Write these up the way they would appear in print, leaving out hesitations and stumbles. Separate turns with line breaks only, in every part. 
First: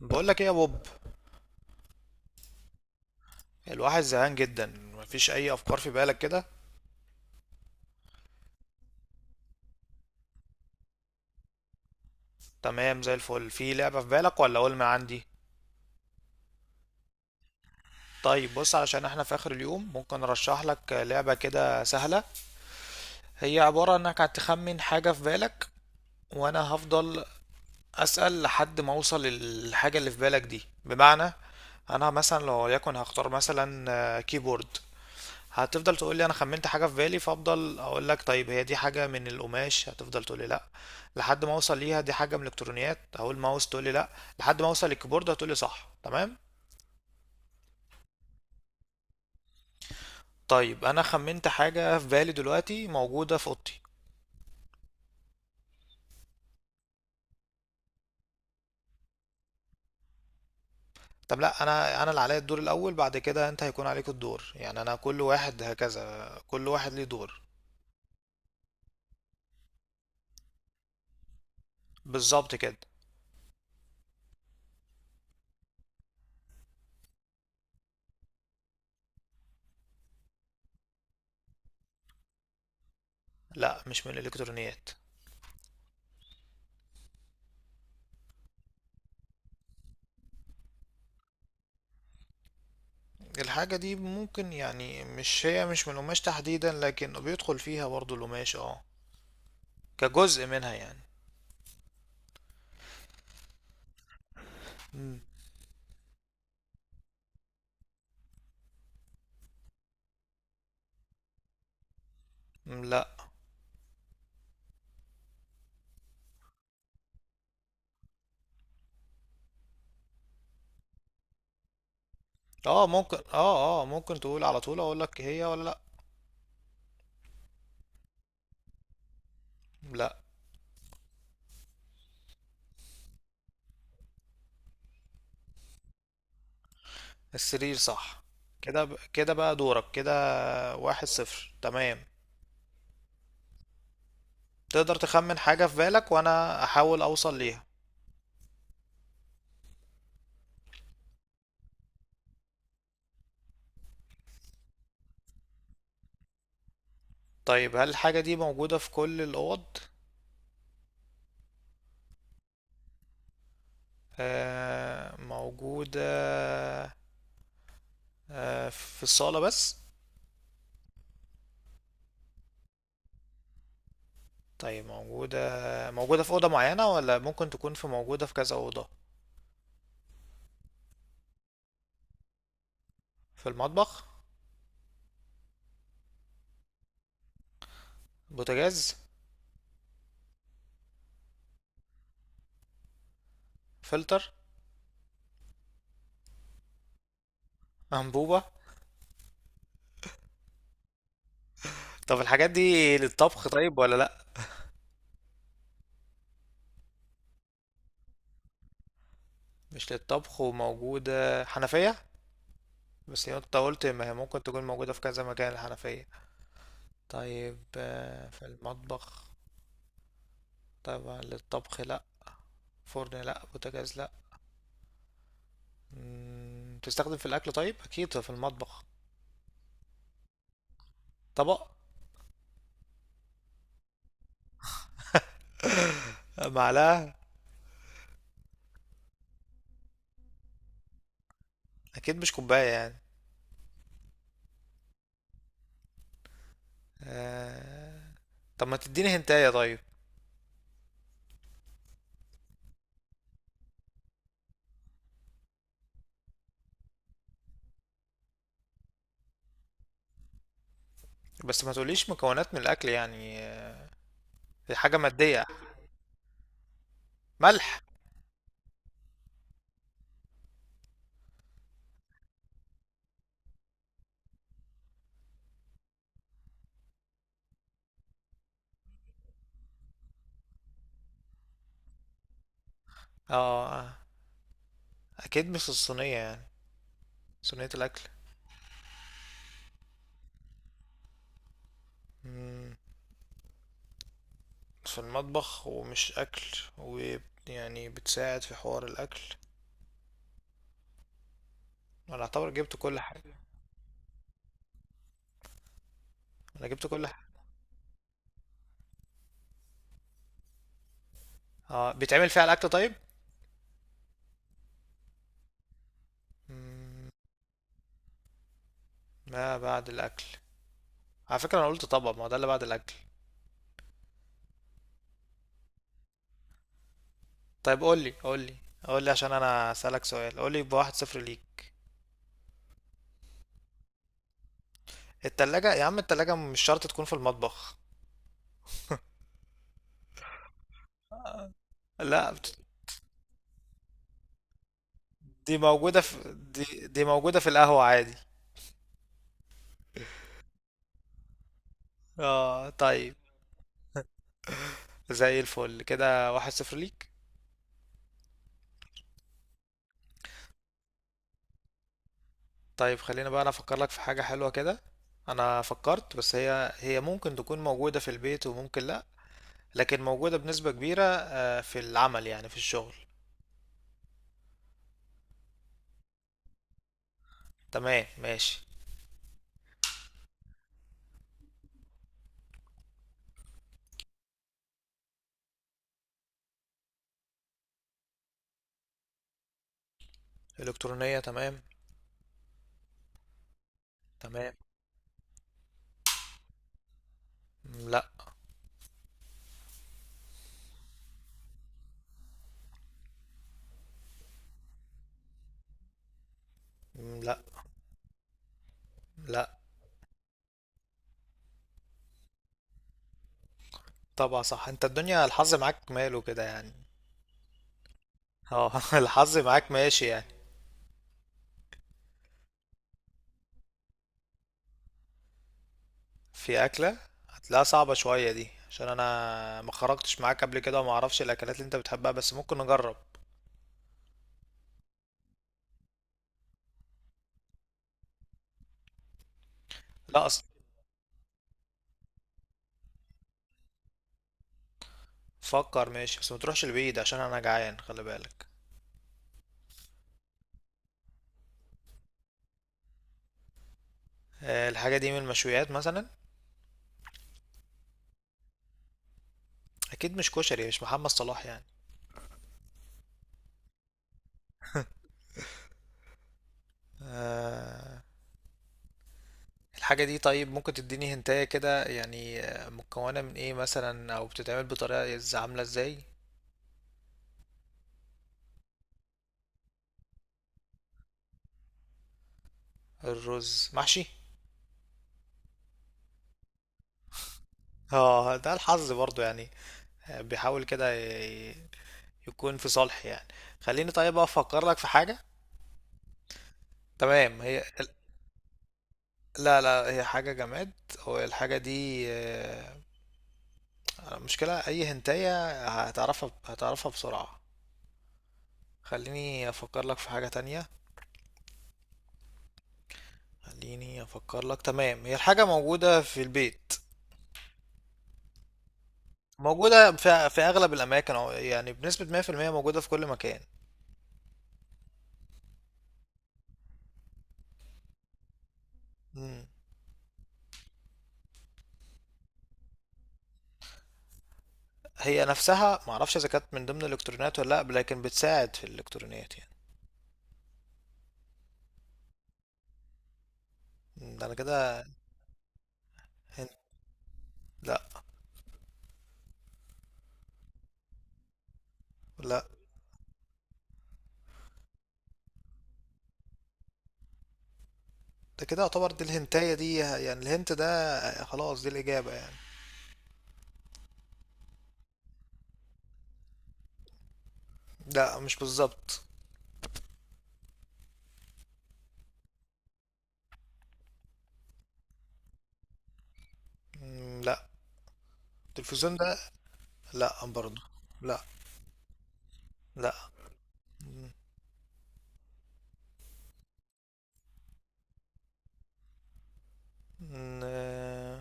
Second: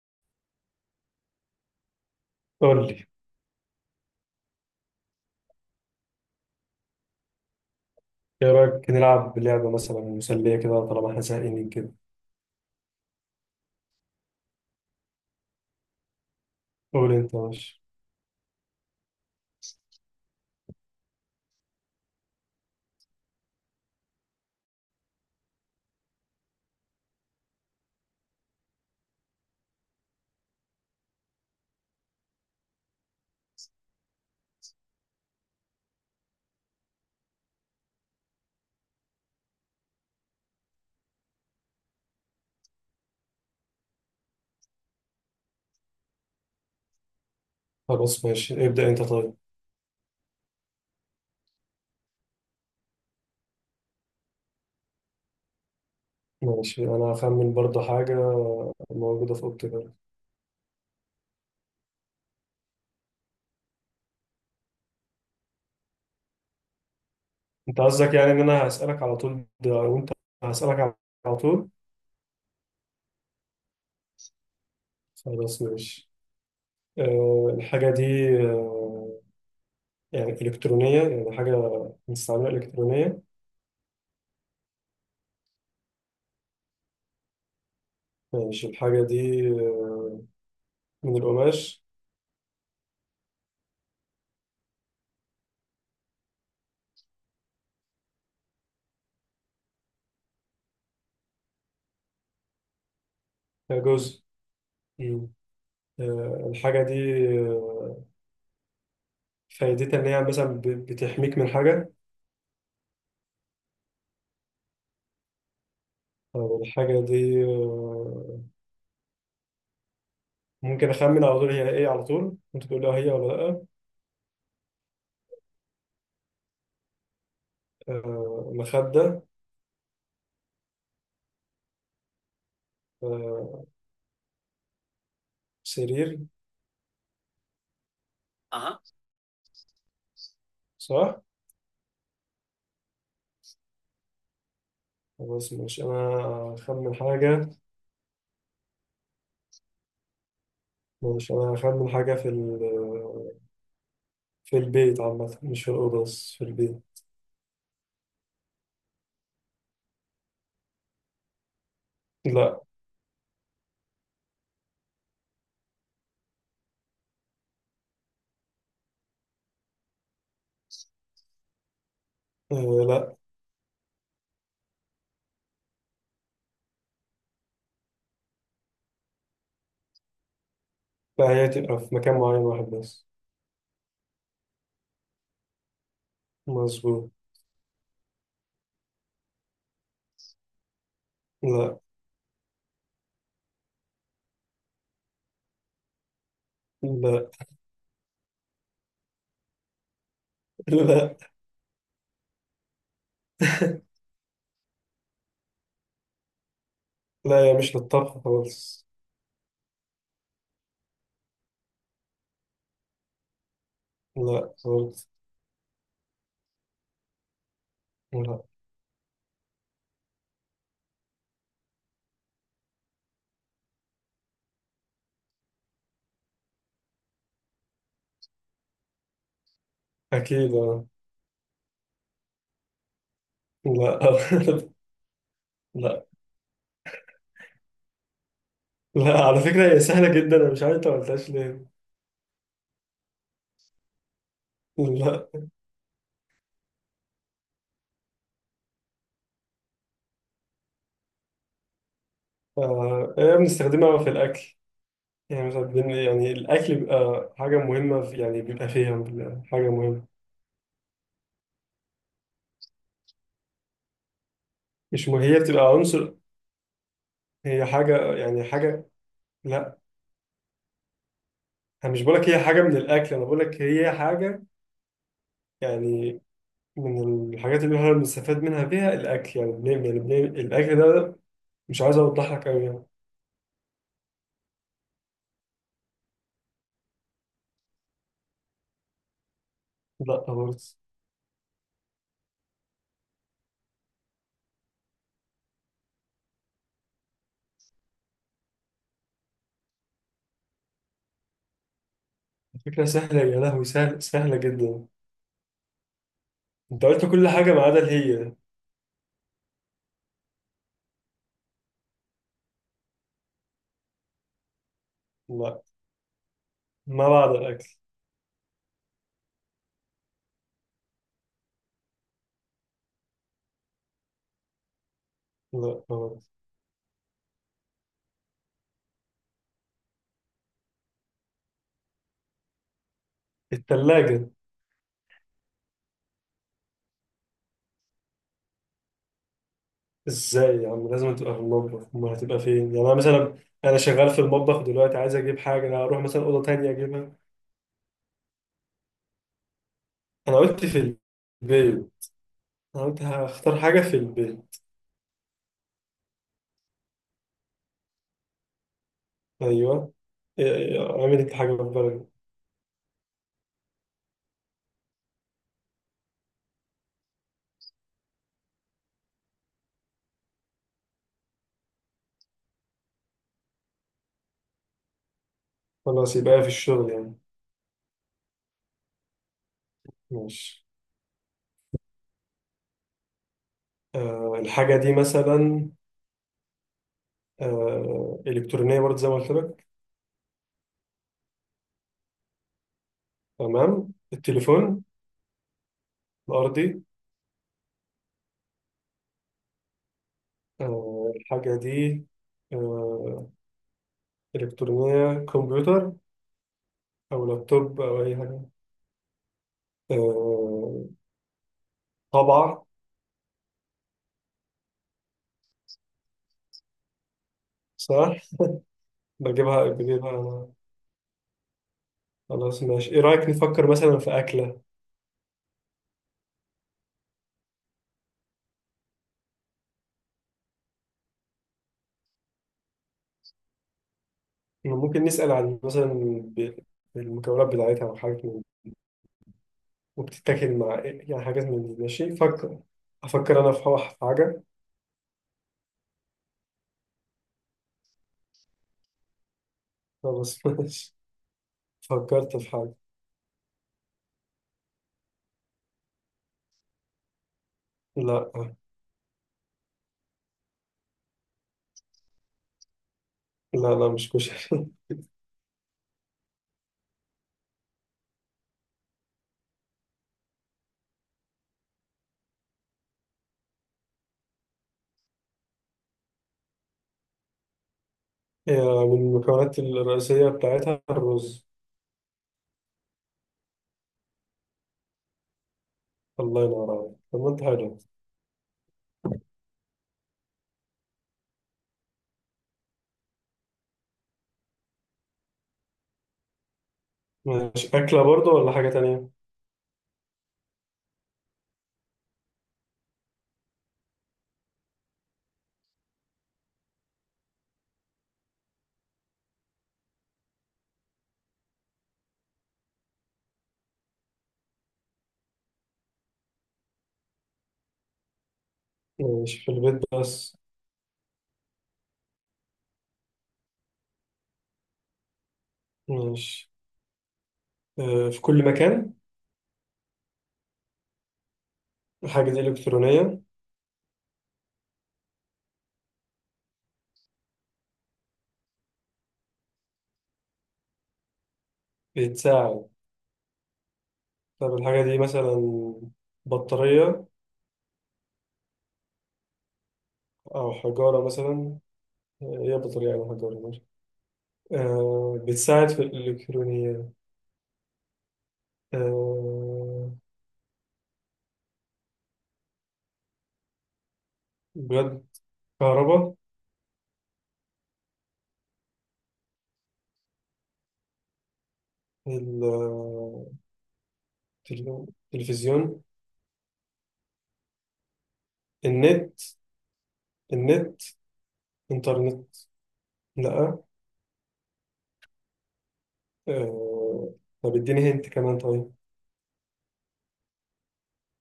بقول لك ايه يا بوب.
قول لي.
الواحد زهقان جدا. مفيش اي افكار في بالك كده؟
ايه رايك نلعب لعبه مثلا مسليه كده طالما احنا زهقانين كده؟
تمام زي الفل. في لعبة في بالك ولا اقول ما عندي؟
قول انت، ماشي.
طيب بص، علشان احنا في اخر اليوم ممكن ارشح لك لعبة كده سهلة. هي عبارة انك هتخمن حاجة في بالك وانا هفضل اسأل لحد ما اوصل للحاجة اللي في بالك دي. بمعنى انا مثلا لو يكن هختار مثلا كيبورد، هتفضل تقول لي انا خمنت حاجه في بالي، فافضل اقول لك طيب هي دي حاجه من القماش، هتفضل تقول لي لا لحد ما اوصل ليها. دي حاجه من الالكترونيات، هقول ماوس، تقول لي لا لحد ما اوصل للكيبورد، هتقول لي صح تمام.
خلاص ماشي ابدا، انت طيب.
طيب انا خمنت حاجه في بالي دلوقتي موجوده في اوضتي.
ماشي، انا هخمن برضه حاجه موجوده في اوضتي كده.
طب لا، انا اللي عليا الدور الاول، بعد كده انت هيكون عليك الدور. يعني انا كل واحد هكذا، كل واحد ليه دور.
انت قصدك يعني ان انا هسالك على طول ده، وانت هسالك على طول؟
بالظبط كده.
خلاص ماشي. الحاجه دي أه يعني الكترونيه، يعني حاجه مستعمله الكترونيه.
لا مش من الالكترونيات.
ماشي، الحاجه دي من القماش.
الحاجه دي ممكن يعني، مش هي مش من القماش تحديدا، لكن بيدخل فيها برضو القماش اه، كجزء منها يعني.
آه، جزء.
مم.
مم. الحاجه دي، آه، فايدتها إن هي مثلا بتحميك من حاجة.
مم، لا.
أو الحاجة دي، ممكن أخمن على طول، هي إيه؟ على طول ممكن تقول
اه
لها هي
ممكن،
ولا لأ؟
اه ممكن تقول على طول اقول لك هي ولا لا.
مخدة.
لا.
آه، سرير.
السرير صح.
اها.
كده بقى دورك كده. واحد
صح؟
صفر، تمام. تقدر تخمن
خلاص،
حاجة في
مش
بالك
أنا
وانا
أخمن
احاول اوصل
حاجة.
ليها.
مش أنا أخمن حاجة في في البيت عامة، مش في الأوضة بس في البيت.
طيب هل الحاجة دي موجودة في كل الاوض؟
لا.
آه موجودة. آه في الصالة بس؟
آه، لا،
طيب موجودة، موجودة في أوضة معينة ولا ممكن تكون في موجودة في كذا أوضة؟
لا، هي تبقى في مكان معين واحد بس.
في المطبخ؟
مظبوط.
بوتاجاز؟
لا،
فلتر؟
لا،
أنبوبة؟
لا،
طب الحاجات دي للطبخ طيب ولا لأ؟
لا، هي مش للطبخ خالص.
مش للطبخ وموجودة. حنفية؟ بس هي انت قلت ما هي ممكن
لا
تكون موجودة في
خالص.
كذا مكان، الحنفية. طيب
لا.
في المطبخ. طبعا للطبخ لأ. فرن لأ، بوتاجاز لأ. تستخدم في الأكل طيب، أكيد في المطبخ.
أكيد أه.
طبق؟
لا لا.
معلقة؟
لا، على فكرة هي سهلة جدا، أنا مش عارف أنت ما قلتهاش ليه.
أكيد مش كوباية يعني.
لا.
آه، طب ما تديني هنتاية طيب.
آه، هي بنستخدمها في الأكل. يعني مثلا يعني الأكل بيبقى حاجة مهمة في، يعني بيبقى فيها، بيبقى حاجة مهمة.
بس ما تقوليش مكونات من الأكل يعني دي حاجة
مش مه... هي
مادية.
بتبقى عنصر. هي
ملح؟
حاجة، يعني حاجة. لا. أنا مش بقولك هي حاجة من الأكل، أنا بقولك هي حاجة يعني من الحاجات اللي احنا بنستفاد منها فيها الأكل، يعني يعني الأكل ده. مش عايز أوضح لك أوي يعني.
اه أكيد مش الصينية يعني، صينية الأكل.
لا برضه.
مم، في المطبخ ومش أكل ويعني بتساعد في حوار الأكل. أنا أعتبر جبت
فكرة
كل
سهلة
حاجة.
يا لهوي، سهلة جدا.
أنا
انت
جبت
قلت
كل
كل
حاجة.
حاجة ما عدا الهي.
آه بيتعمل فيها الأكل طيب؟
لا، ما
مم،
بعد الأكل.
ما بعد الأكل. على فكرة أنا قلت طبعا ما هو ده اللي بعد الأكل.
لا، ما بعد.
طيب قولي، قولي عشان أنا أسألك سؤال، قولي بواحد صفر ليك.
التلاجة.
التلاجة يا عم، التلاجة مش شرط تكون في المطبخ.
ازاي يا عم، لازم تبقى في المطبخ، ما
لا
هتبقى
بت-
فين يعني؟ أنا مثلا، أنا شغال في المطبخ دلوقتي، عايز أجيب
دي
حاجة، أنا أروح
موجودة
مثلا أوضة تانية
دي
أجيبها؟
موجودة في القهوة عادي.
أنا قلت في البيت.
اه
أنا قلت
طيب.
هختار حاجة في البيت.
زي الفل كده، واحد صفر ليك.
أيوه. إيه، أعمل إنت حاجة في بالك.
طيب خلينا بقى انا افكر لك في حاجة حلوة كده. انا فكرت، بس هي ممكن تكون موجودة في البيت وممكن لا، لكن موجودة بنسبة كبيرة في العمل يعني، في الشغل.
خلاص، يبقى في الشغل يعني.
تمام ماشي.
ماشي. الحاجة دي مثلا، إلكترونية برضه زي ما قلت لك.
الكترونية تمام.
تمام.
تمام.
التليفون الأرضي.
مم، لا.
الحاجة دي، آه، إلكترونية، كمبيوتر
مم،
أو
لا.
لابتوب أو أي حاجة.
لا.
آه، طبعة.
طبعا صح، انت الدنيا الحظ معاك ماله كده يعني.
صح.
اه الحظ
بجيبها
معاك ماشي
بجيبها
يعني.
أنا. خلاص ماشي، إيه رأيك نفكر مثلا في أكلة؟
في اكلة؟ هتلاقيها صعبة شوية دي عشان انا ما خرجتش معاك قبل كده وما اعرفش الاكلات اللي انت بتحبها، بس ممكن نجرب.
ممكن نسأل عن مثلا ب- المكونات بتاعتها، أو حاجة من،
لا.
وبتتاكل مع إيه يعني، حاجات من دي. ماشي، فكر. أفكر أنا في حاجة.
فكر ماشي، بس ما تروحش البعيد عشان انا جعان، خلي بالك.
خلاص ماشي، فكرت في حاجة.
الحاجه دي من المشويات مثلا؟
لا،
اكيد مش كشري، مش محمد صلاح يعني.
لا. لا مش كشري.
آه، الحاجه دي طيب ممكن تديني هنتايه كده يعني، مكونه من ايه مثلا او بتتعمل بطريقه عامله ازاي؟
آه، من المكونات الرئيسية بتاعتها الرز.
الرز محشي.
الله ينور عليك، طب ما انت حلو.
اه ده الحظ برضو يعني. بيحاول كده يكون في صالحي يعني. خليني طيب افكر لك في حاجه. تمام هي.
ماشي، أكلة برضو ولا حاجة تانية؟
لا لا، هي حاجه جماد. هو الحاجه دي المشكلة أي هنتاية هتعرفها بسرعة. خليني أفكر لك في حاجة تانية. خليني أفكر لك. تمام هي، الحاجة موجودة في البيت.
ماشي، في البيت
موجودة
بس.
في أغلب الأماكن، أو يعني بنسبة 100% موجودة في كل مكان.
ماشي. آه، في كل مكان.
مم.
الحاجة دي إلكترونية؟
هي نفسها معرفش إذا كانت من ضمن الإلكترونيات ولا لأ، لكن بتساعد في الإلكترونيات يعني.
بتساعد.
ده أنا
طب الحاجة
كده.
دي مثلا
هنت؟
بطارية،
لأ.
أو حجارة مثلا. آه،
لأ.
هي بطارية أو حجارة، ماشي. آه، بتساعد في الإلكترونيات.
ده كده يعتبر دي الهنتاية دي
آه،
يعني، الهنت ده خلاص دي الإجابة يعني.
بجد. كهرباء.
لأ مش بالظبط.
ال- التلفزيون.
مم، لأ. التلفزيون ده؟
النت
لا برضو.
النت
لا.
إنترنت.
لا.
لأ. آه. طب إديني هنت كمان طيب.
ن-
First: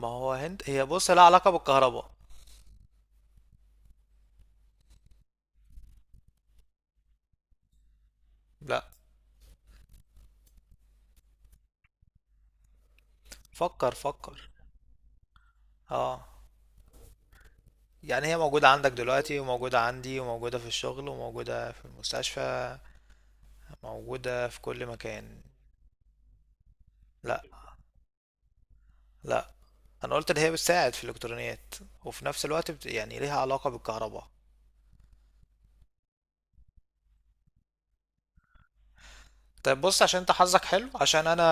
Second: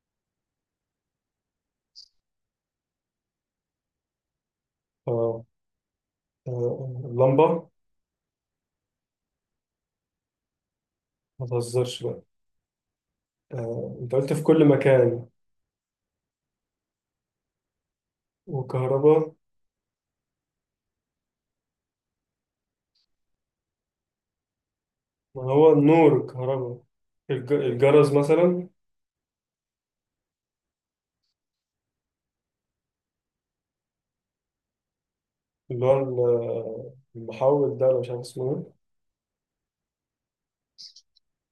ما هو هند هي، بص لها علاقة بالكهرباء.
آه. اللمبة.
لا.
ما تهزرش بقى.
فكر
أنت قلت في
فكر.
كل مكان
اه، يعني هي موجودة عندك
وكهرباء.
دلوقتي وموجودة عندي وموجودة في الشغل وموجودة في المستشفى، موجودة في كل مكان.
ما هو النور الكهرباء.
لا.
الجرس مثلا.
لا، انا قلت ان هي بتساعد في الالكترونيات وفي نفس الوقت يعني ليها علاقة بالكهرباء.
اللي هو المحول ده، أنا مش عارف اسمه إيه.
طيب بص، عشان انت حظك حلو، عشان انا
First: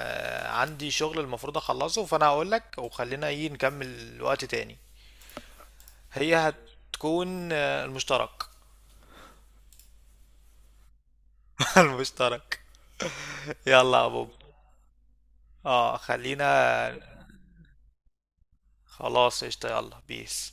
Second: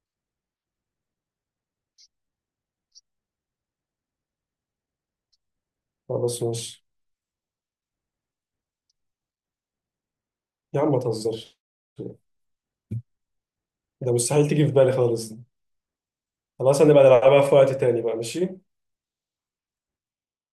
عندي شغل المفروض اخلصه، فانا هقولك وخلينا ايه نكمل وقت تاني. هي
خلاص ماشي.
هتكون المشترك.
يا عم ما تهزرش.
المشترك. يلا يا
ده
بوب.
مستحيل تيجي في بالي خالص دي.
اه خلينا.
خلاص، هنبقى نلعبها في وقت تاني بقى. ماشي.
خلاص قشطة، يلا بيس.